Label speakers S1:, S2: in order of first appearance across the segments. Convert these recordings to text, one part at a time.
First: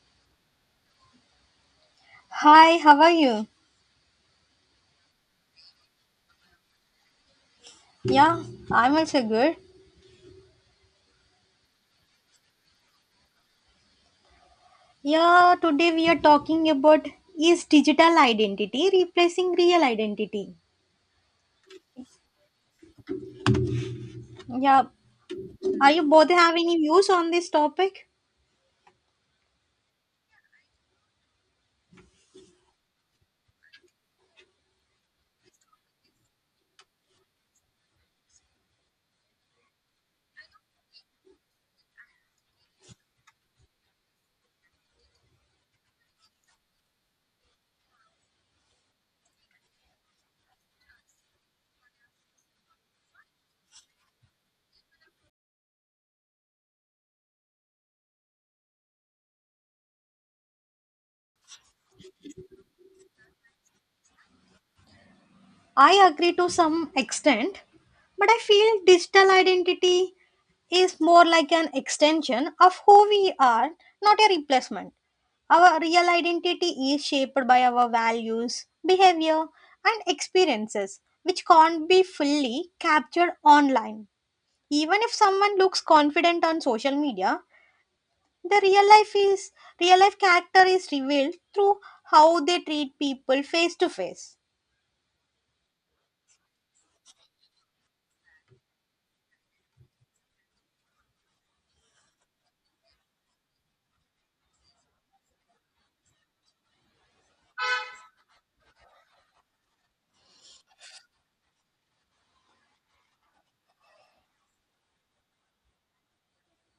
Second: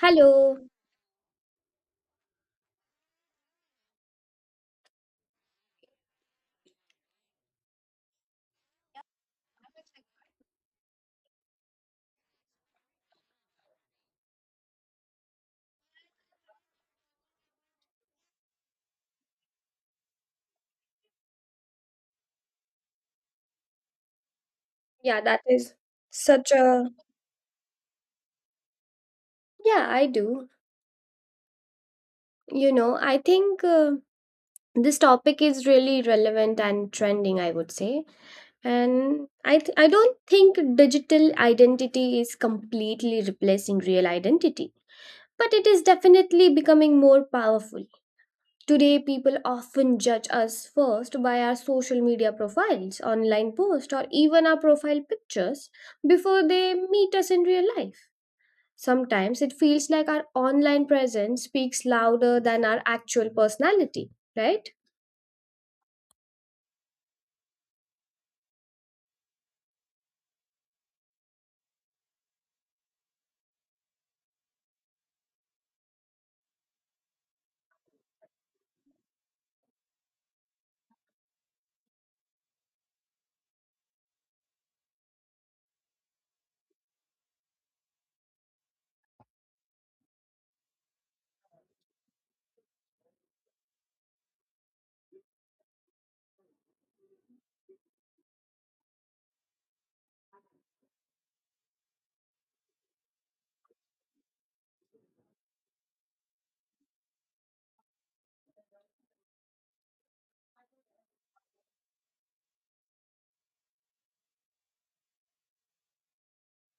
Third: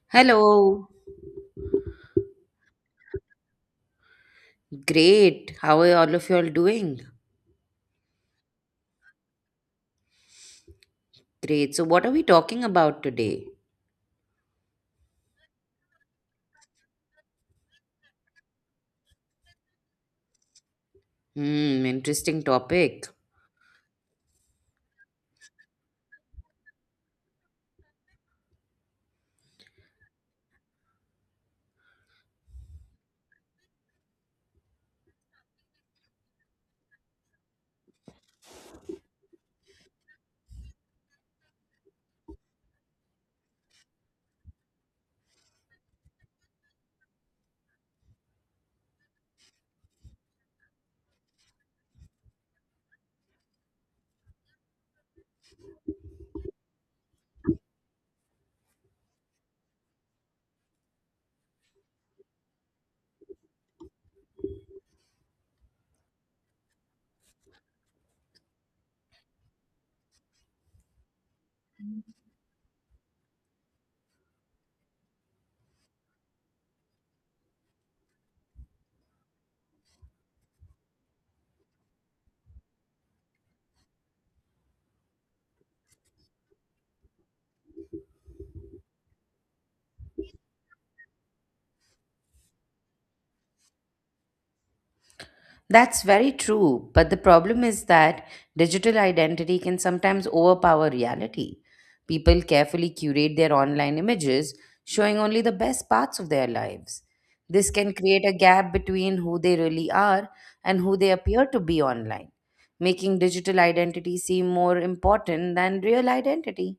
S1: Hello.
S2: Hello.
S3: Hi, how are you?
S2: Great. How are all of you all doing?
S3: Yeah, I'm also good.
S2: Great. So, what are we talking about today?
S3: Yeah, today we are talking about is digital identity replacing real identity?
S2: Hmm, interesting topic.
S3: Yeah,
S1: Yeah, that is
S3: are you both
S1: such
S3: having
S1: a.
S3: views on this topic?
S1: Yeah, I do. You know, I think this topic is really relevant and trending, I would say. And I don't think digital identity is completely replacing real identity, but it is definitely becoming more powerful. Today, people often judge us first by our social media profiles, online posts, or even our profile pictures before they meet us in real life. Sometimes it feels like our online presence speaks louder than our actual personality, right?
S3: I agree to some extent, but I feel digital identity is more like an extension of who we are, not a replacement. Our real identity is shaped by our values, behavior, and experiences, which can't be fully captured online. Even if someone looks confident on social media, the real life is real life character is revealed through how they treat people face to face.
S2: That's very true. But the problem is that digital identity can sometimes overpower reality. People carefully curate their online images, showing only the best parts of their lives. This can create a gap between who they really are and who they appear to be online, making digital identity seem more important than real identity.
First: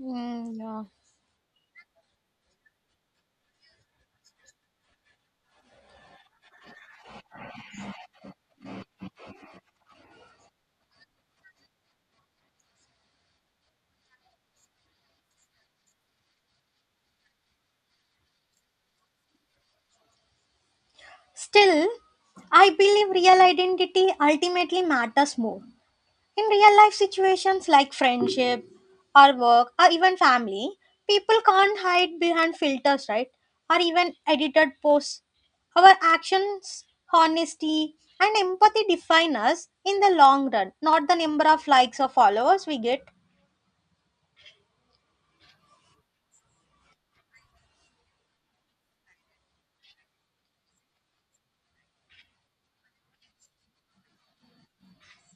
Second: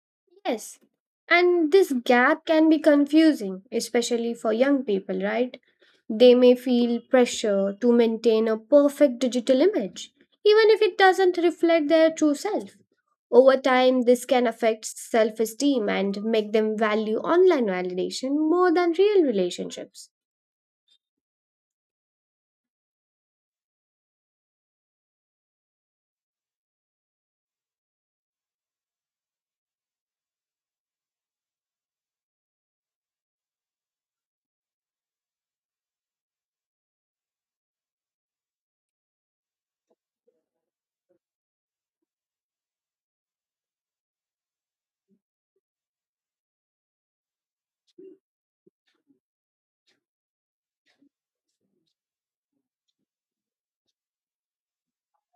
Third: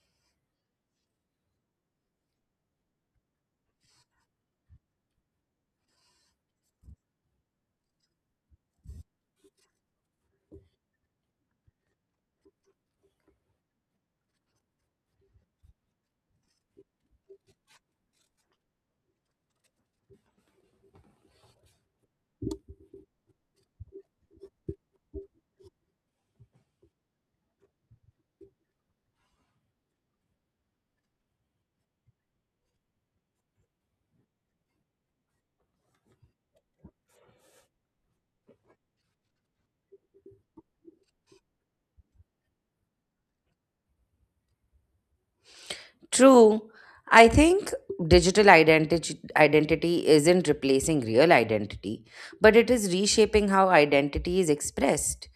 S3: Mm,
S1: Yes.
S3: yeah.
S1: And this gap can be confusing, especially for young people, right? They may feel pressure to maintain a perfect digital image, even if it doesn't reflect their true self. Over time, this can affect self esteem and make them value online validation more than real relationships.
S3: Still, I believe real identity ultimately matters more. In real life situations like friendship or work or even family, people can't hide behind filters, right? Or even edited posts. Our actions, honesty, and empathy define us in the long run, not the number of likes or followers we get.
S2: True. I think digital identity isn't replacing real identity, but it is reshaping how identity is expressed.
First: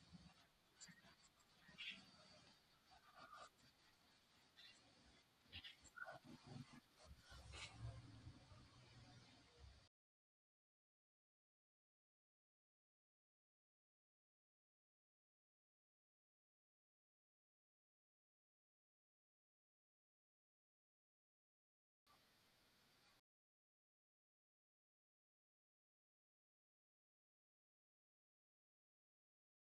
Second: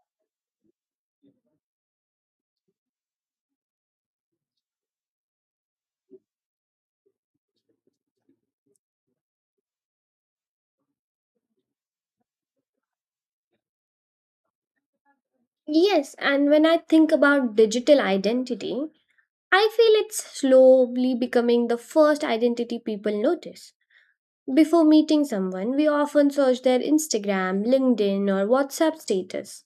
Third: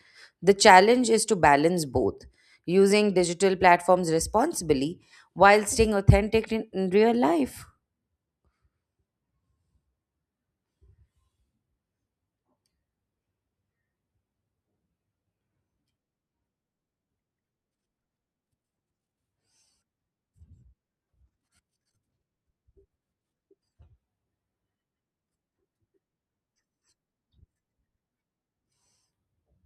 S2: The challenge is to balance both, using digital platforms responsibly while staying authentic in real life.
S1: Yes, and when I think about digital identity, I feel it's slowly becoming the first identity people notice. Before meeting someone, we often search their Instagram, LinkedIn, or WhatsApp status.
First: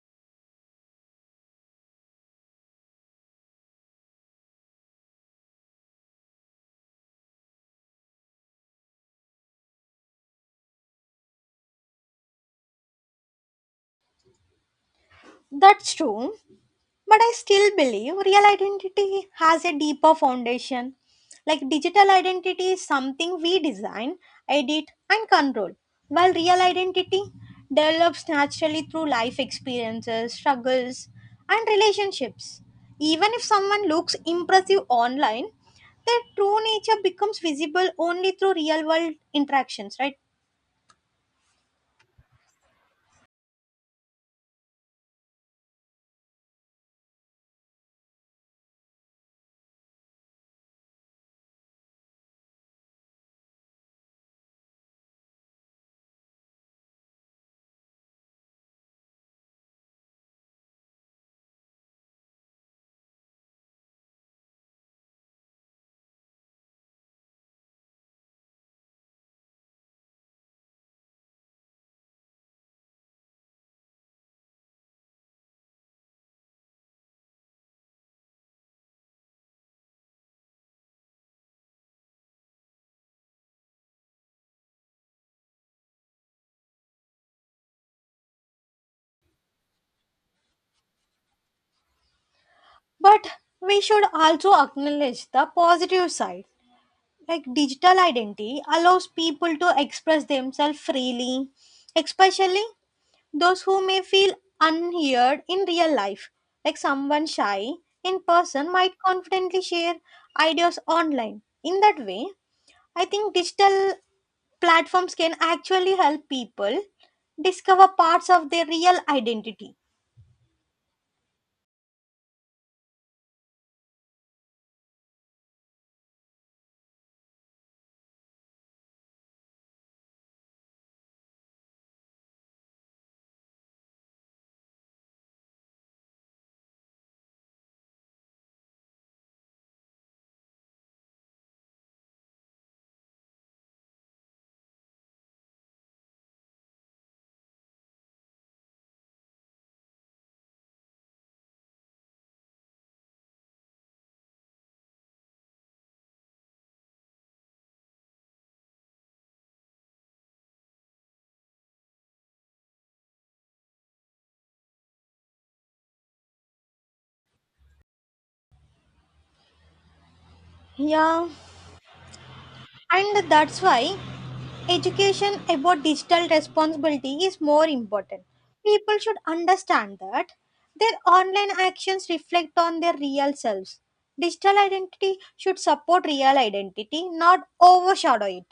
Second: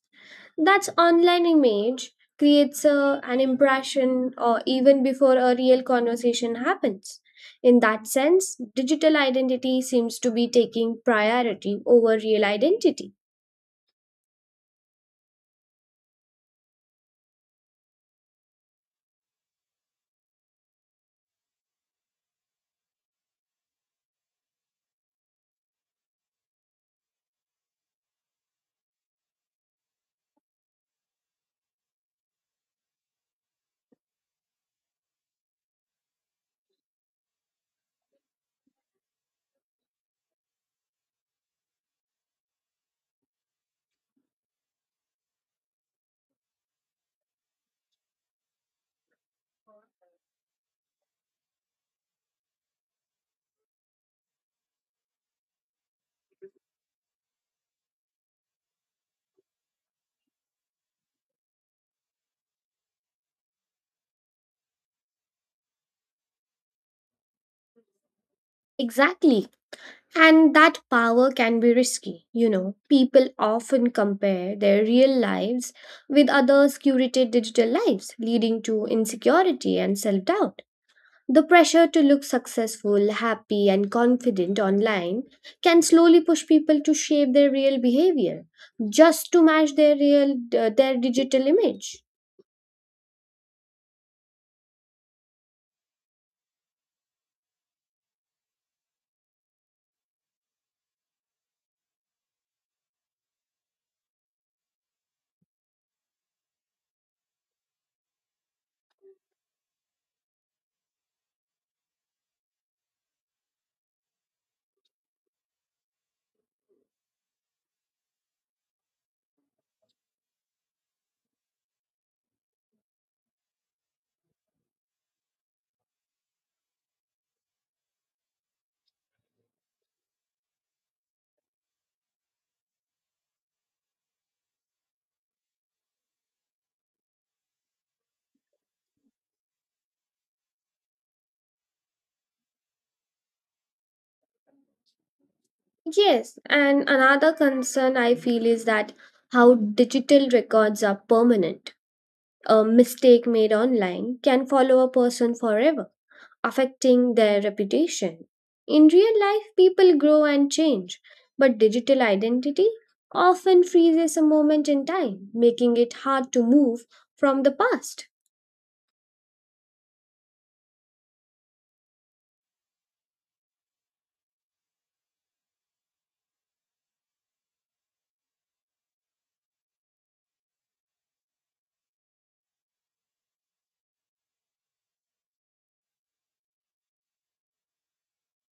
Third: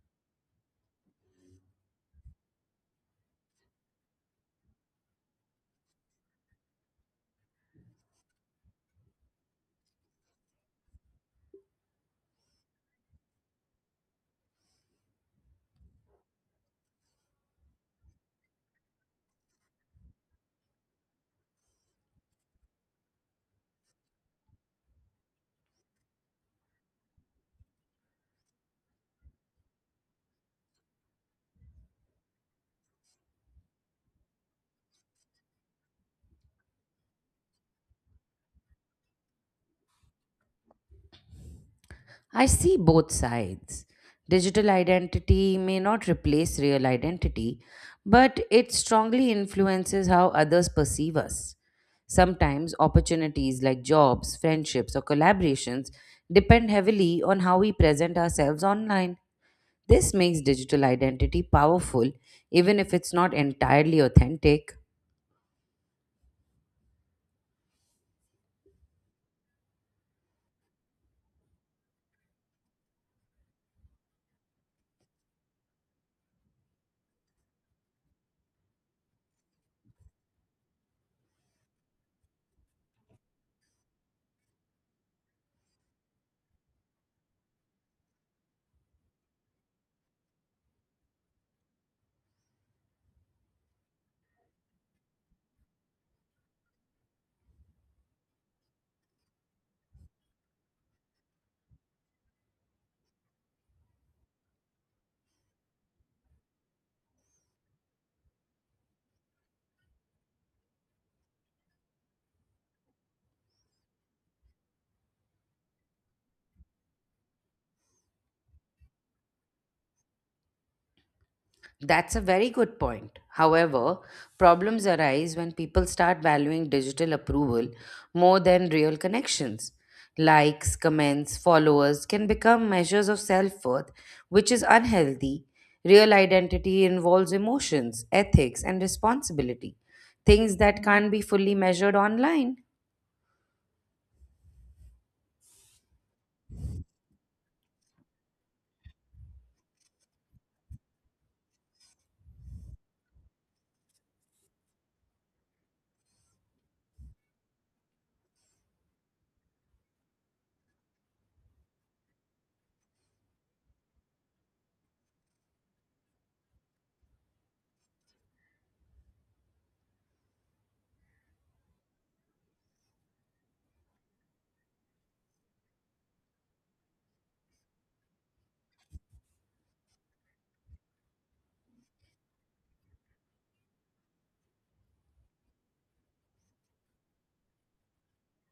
S1: That's online image creates an impression or even before a real conversation happens. In that sense, digital identity seems to be taking priority over real identity.
S3: That's true. But I still believe real identity has a deeper foundation. Like digital identity is something we design, edit, and control, while real identity develops naturally through life experiences, struggles, and relationships. Even if someone looks impressive online, their true nature becomes visible only through real world interactions, right?
S2: I see both sides. Digital identity may not replace real identity, but it strongly influences how others perceive us. Sometimes opportunities like jobs, friendships, or collaborations depend heavily on how we present ourselves online. This makes digital identity powerful, even if it's not entirely authentic.
S1: Exactly. And that power can be risky. You know, people often compare their real lives with others' curated digital lives, leading to insecurity and self doubt. The pressure to look successful, happy, and confident online can slowly push people to shape their real behavior just to match their digital image.
S3: But we should also acknowledge the positive side, like digital identity allows people to express themselves freely, especially those who may feel unheard in real life. Like someone shy in person might confidently share ideas online. In that way, I think digital platforms can actually help people discover parts of their real identity.
S2: That's a very good point. However, problems arise when people start valuing digital approval more than real connections. Likes, comments, followers can become measures of self worth, which is unhealthy. Real identity involves emotions, ethics, and responsibility, things that can't be fully measured online.
S1: Yes, and another concern I feel is that how digital records are permanent. A mistake made online can follow a person forever, affecting their reputation. In real life, people grow and change, but digital identity often freezes a moment in time, making it hard to move from the past.
S3: Yeah, and that's why education about digital responsibility is more important. People should understand that their online actions reflect on their real selves. Digital identity should support real identity, not overshadow it.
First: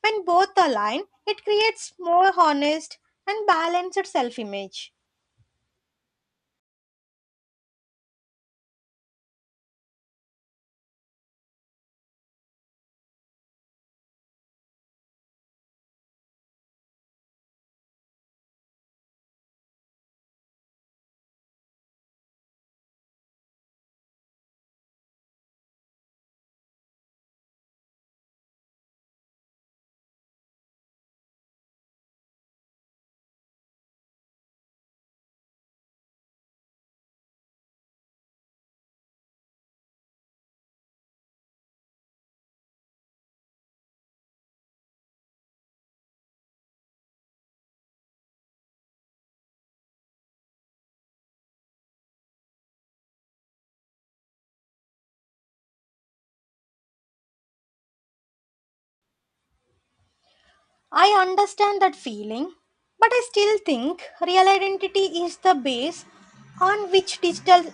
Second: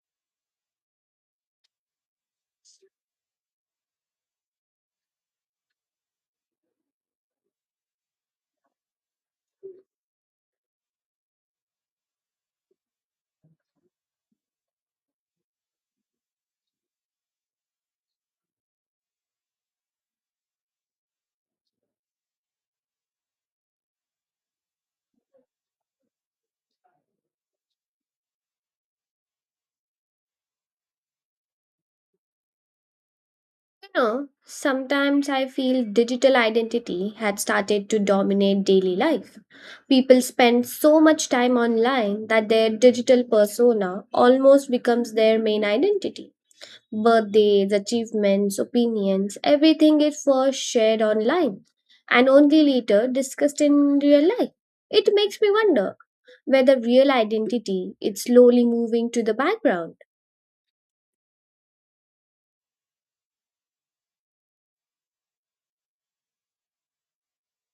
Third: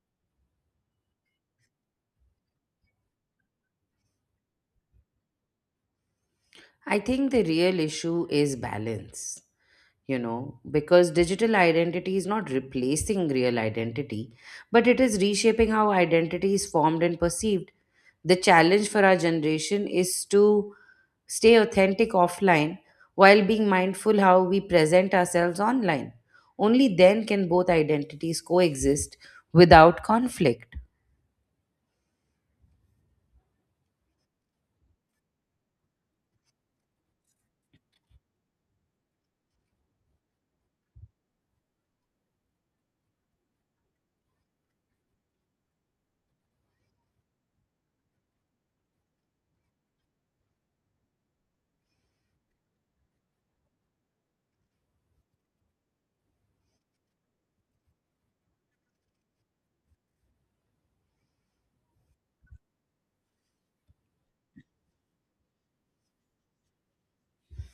S3: When both align, it creates more honest and balanced self image.
S2: I think the real issue is balance. You know, because digital identity is not replacing real identity, but it is reshaping how identity is formed and perceived. The challenge for our generation is to stay authentic offline while being mindful how we present ourselves online. Only then can both identities coexist without conflict.
S1: You know, sometimes I feel digital identity had started to dominate daily life. People spend so much time online that their digital persona almost becomes their main identity. Birthdays, achievements, opinions, everything is first shared online and only later discussed in real life. It makes me wonder whether real identity is slowly moving to the background.
S3: I understand that feeling, but I still think real identity is the base on which digital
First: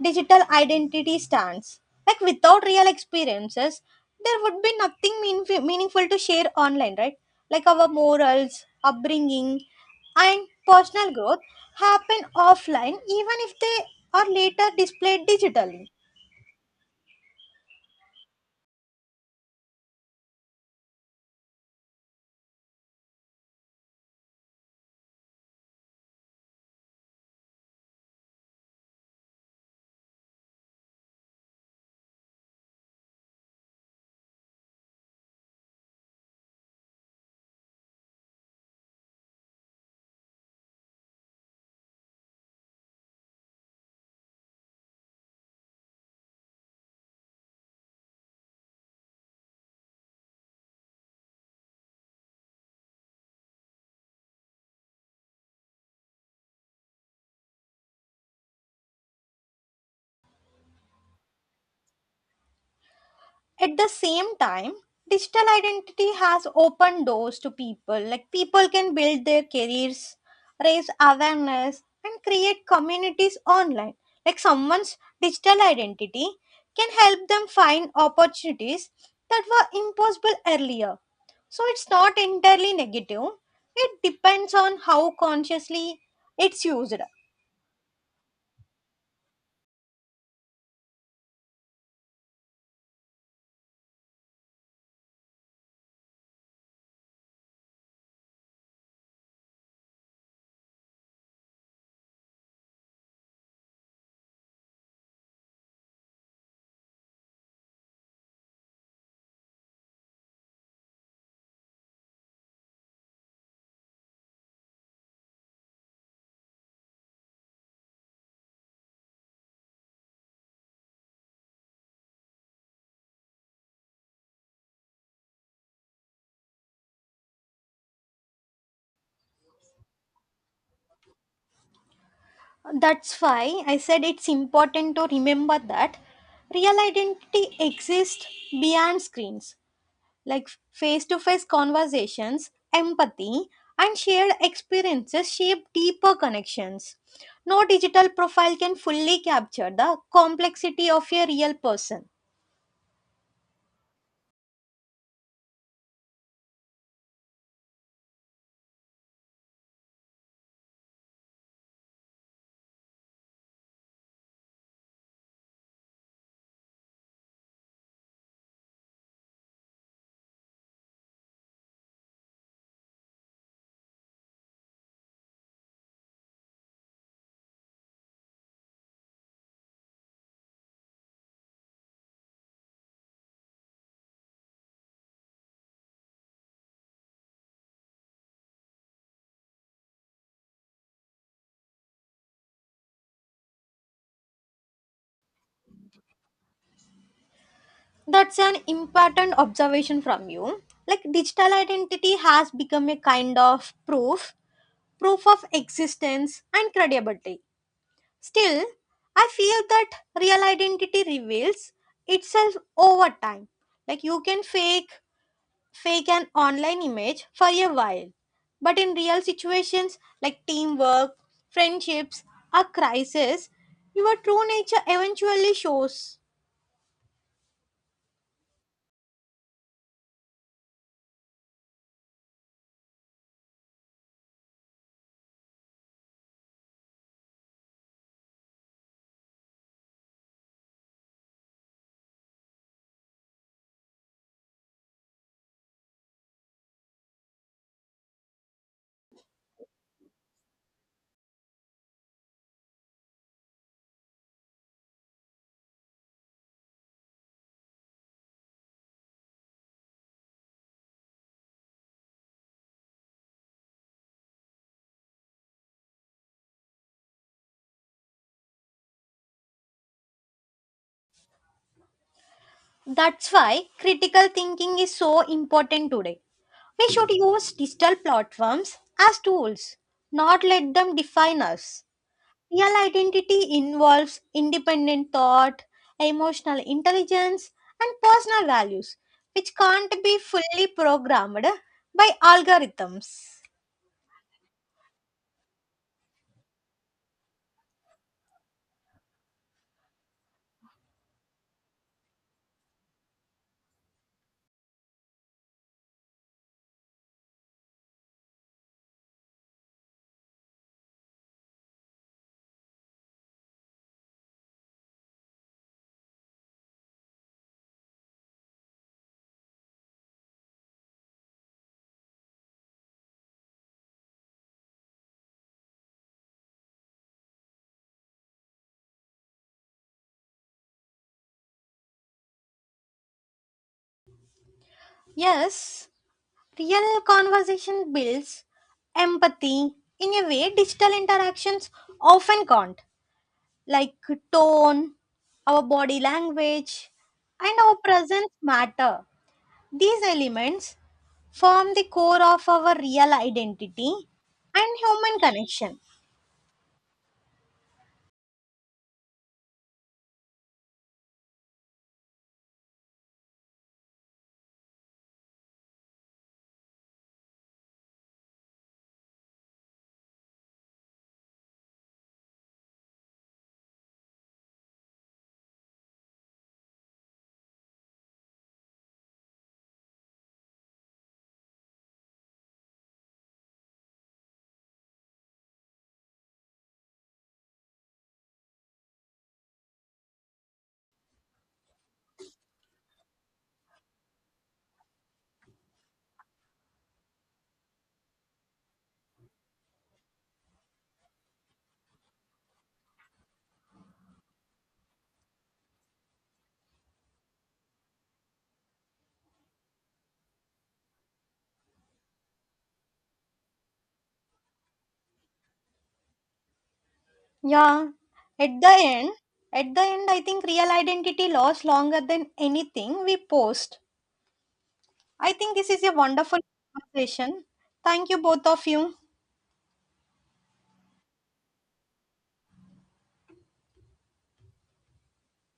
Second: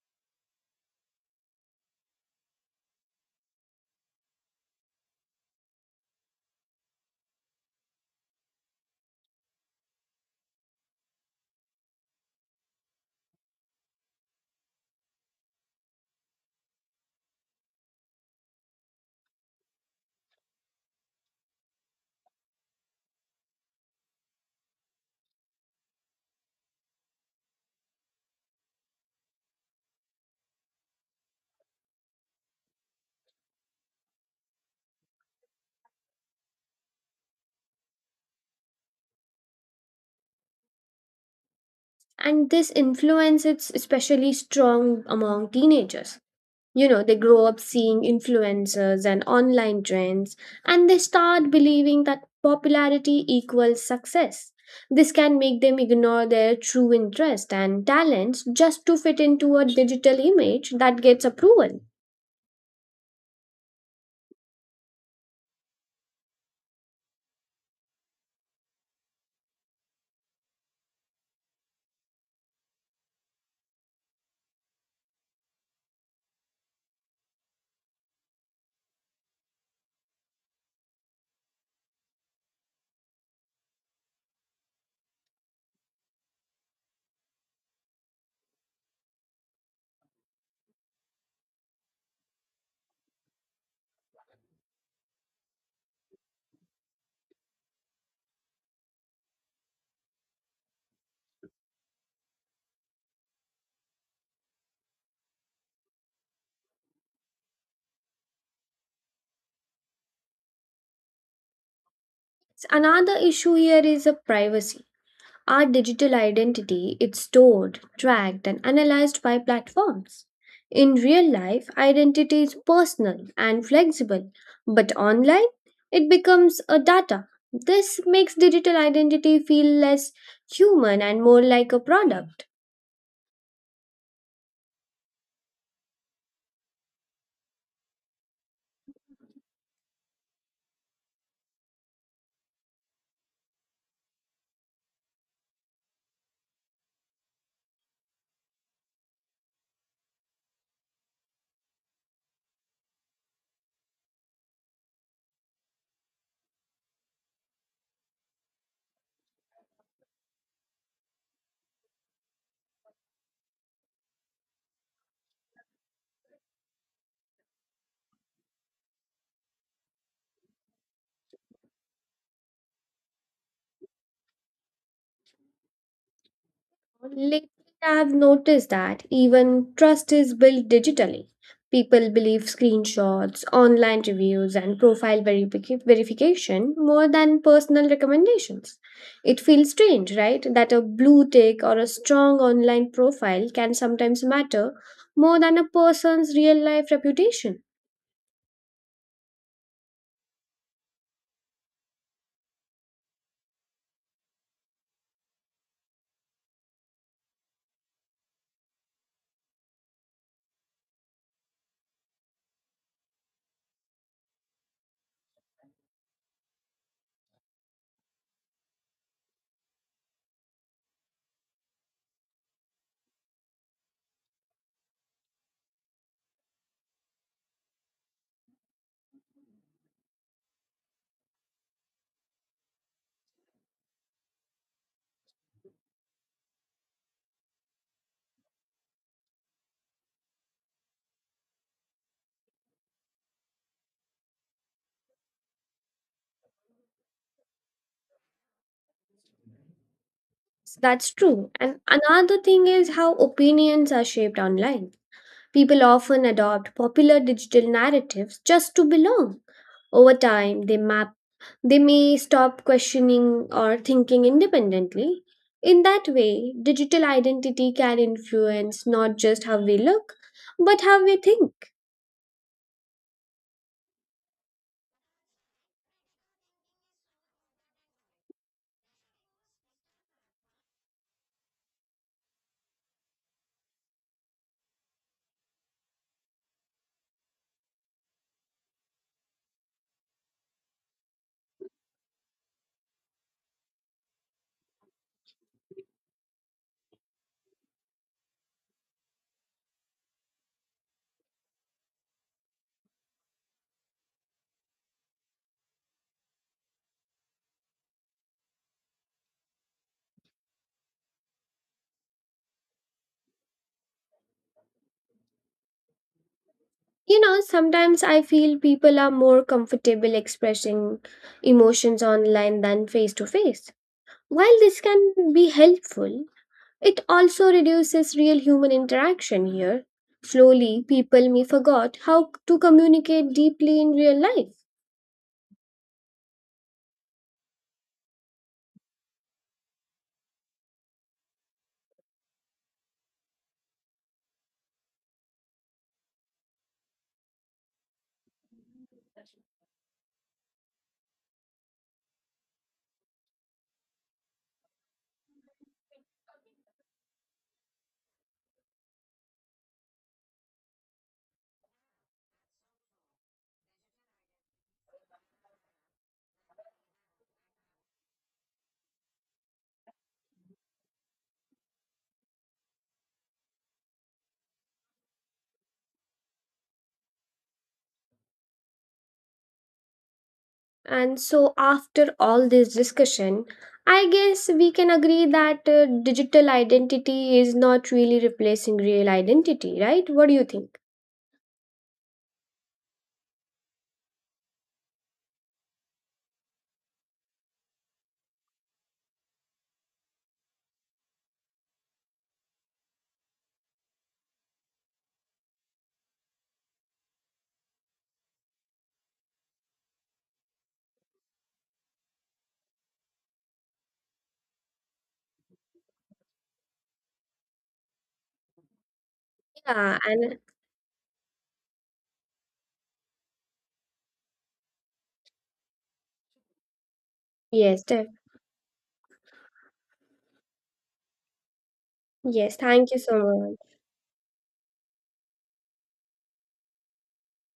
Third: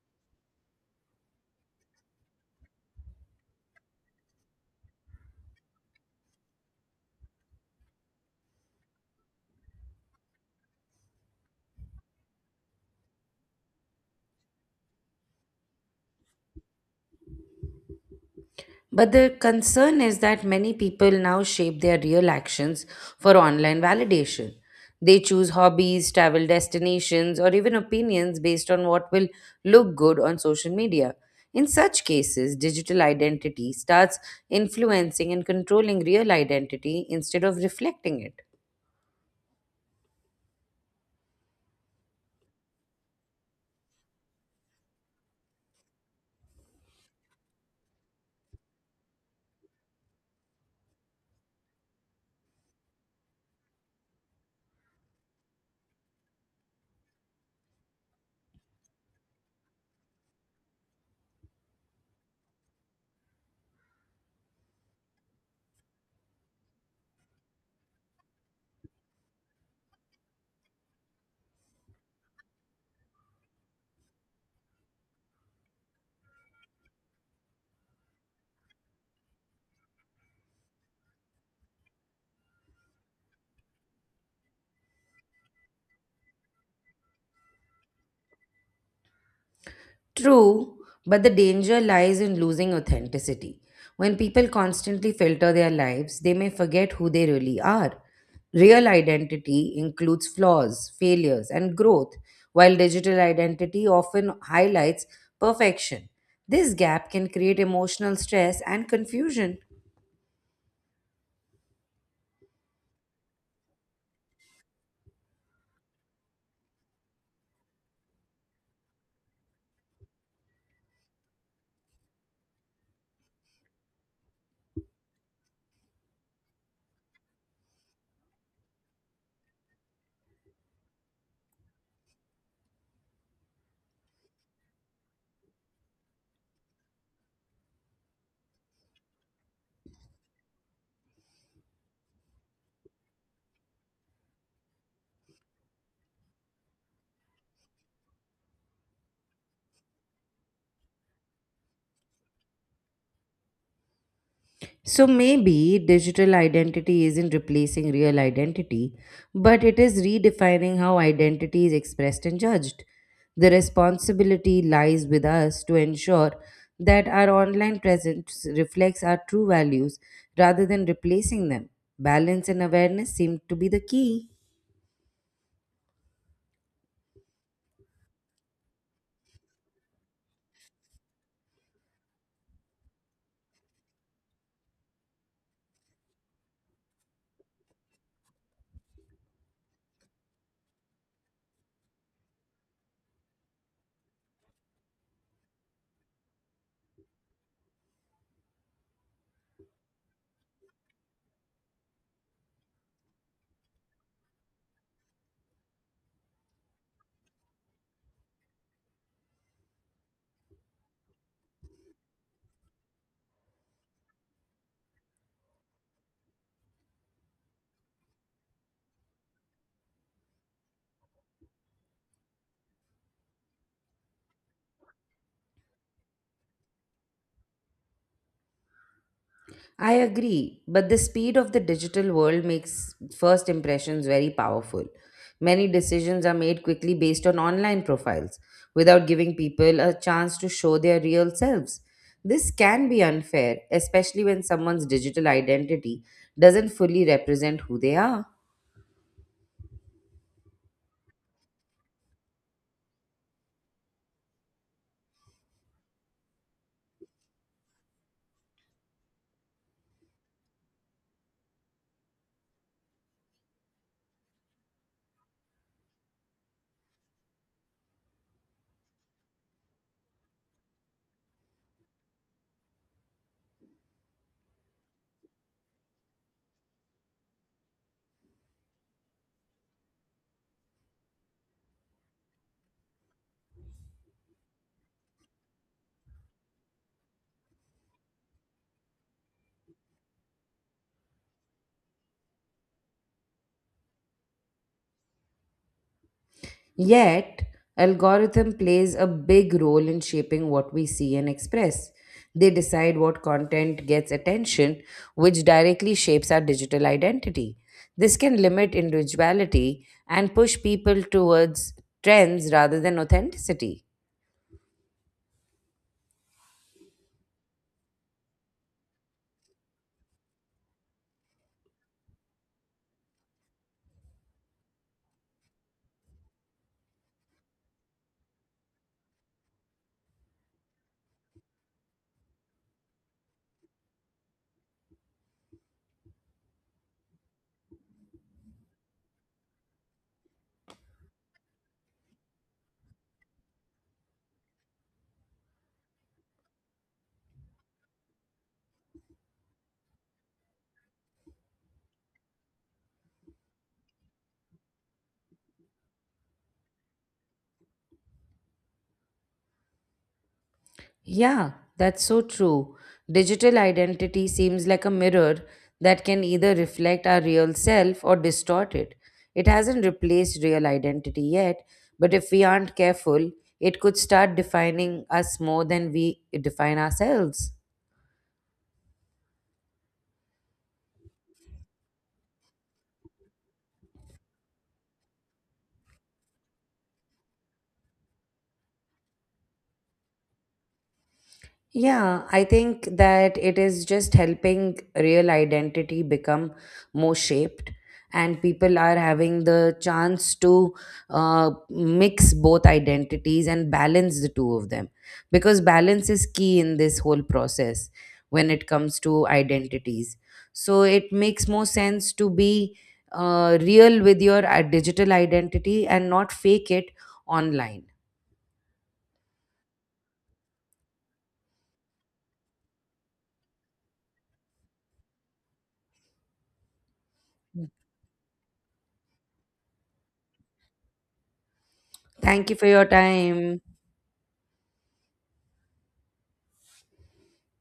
S3: digital identity stands. Like without real experiences, there would be nothing meaningful to share online, right? Like our morals, upbringing, and personal growth happen offline even if they are later displayed digitally.
S2: But the concern is that many people now shape their real actions for online validation. They choose hobbies, travel destinations, or even opinions based on what will look good on social media. In such cases, digital identity starts influencing and controlling real identity instead of reflecting it.
S1: And this influence is especially strong among teenagers. You know, they grow up seeing influencers and online trends, and they start believing that popularity equals success. This can make them ignore their true interest and talents just to fit into a digital image that gets approval.
S3: At the same time, digital identity has opened doors to people. Like people can build their careers, raise awareness, and create communities online. Like someone's digital identity can help them find opportunities that were impossible earlier. So it's not entirely negative. It depends on how consciously it's used.
S2: True, but the danger lies in losing authenticity. When people constantly filter their lives, they may forget who they really are. Real identity includes flaws, failures, and growth, while digital identity often highlights perfection. This gap can create emotional stress and confusion.
S1: Another issue here is a privacy. Our digital identity is stored, tracked, and analyzed by platforms. In real life, identity is personal and flexible, but online, it becomes a data. This makes digital identity feel less human and more like a product.
S3: That's why I said it's important to remember that real identity exists beyond screens, like face to face conversations, empathy, and shared experiences shape deeper connections. No digital profile can fully capture the complexity of a real person.
S2: So maybe digital identity isn't replacing real identity, but it is redefining how identity is expressed and judged. The responsibility lies with us to ensure that our online presence reflects our true values rather than replacing them. Balance and awareness seem to be the key.
S1: Lately, I've noticed that even trust is built digitally. People believe screenshots, online reviews, and verification more than personal recommendations. It feels strange, right, that a blue tick or a strong online profile can sometimes matter more than a person's real life reputation.
S3: That's an important observation from you. Like digital identity has become a kind of proof, proof of existence and credibility. Still, I feel that real identity reveals itself over time. Like you can fake an online image for a while, but in real situations like teamwork, friendships, or crisis, your true nature eventually shows.
S2: I agree, but the speed of the digital world makes first impressions very powerful. Many decisions are made quickly based on online profiles without giving people a chance to show their real selves. This can be unfair, especially when someone's digital identity doesn't fully represent who they are.
S1: That's true. And another thing is how opinions are shaped online. People often adopt popular digital narratives just to belong. Over time, they may stop questioning or thinking independently. In that way, digital identity can influence not just how we look, but how we think.
S3: That's why critical thinking is so important today. We should use digital platforms as tools, not let them define us. Real identity involves independent thought, emotional intelligence, and personal values, which can't be fully programmed by algorithms.
S2: Yet, algorithm plays a big role in shaping what we see and express. They decide what content gets attention, which directly shapes our digital identity. This can limit individuality and push people towards trends rather than authenticity.
S1: You know, sometimes I feel people are more comfortable expressing emotions online than face to face. While this can be helpful, it also reduces real human interaction here. Slowly, people may forgot how to communicate deeply in real life.
S3: Yes, real conversation builds empathy in a way digital interactions often can't, like tone, our body language, and our presence matter. These elements form the core of our real identity and human connection.
S2: Yeah, that's so true. Digital identity seems like a mirror that can either reflect our real self or distort it. It hasn't replaced real identity yet, but if we aren't careful, it could start defining us more than we define ourselves.
S1: And so, after all this discussion, I guess we can agree that digital identity is not really replacing real identity, right? What do you think?
S2: Yeah, I think that it is just helping real identity become more shaped, and people are having the chance to mix both identities and balance the two of them. Because balance is key in this whole process when it comes to identities. So it makes more sense to be real with your digital identity and not fake it online.
S3: Yeah, at the end, at the
S1: Yeah,
S3: end, I
S1: and
S3: think real identity lasts longer than anything we post. I think this is a wonderful conversation.
S1: yes,
S3: Thank
S1: definitely.
S3: you, both of you.
S2: Thank
S1: Yes,
S2: you for your
S1: thank you so much.
S2: time.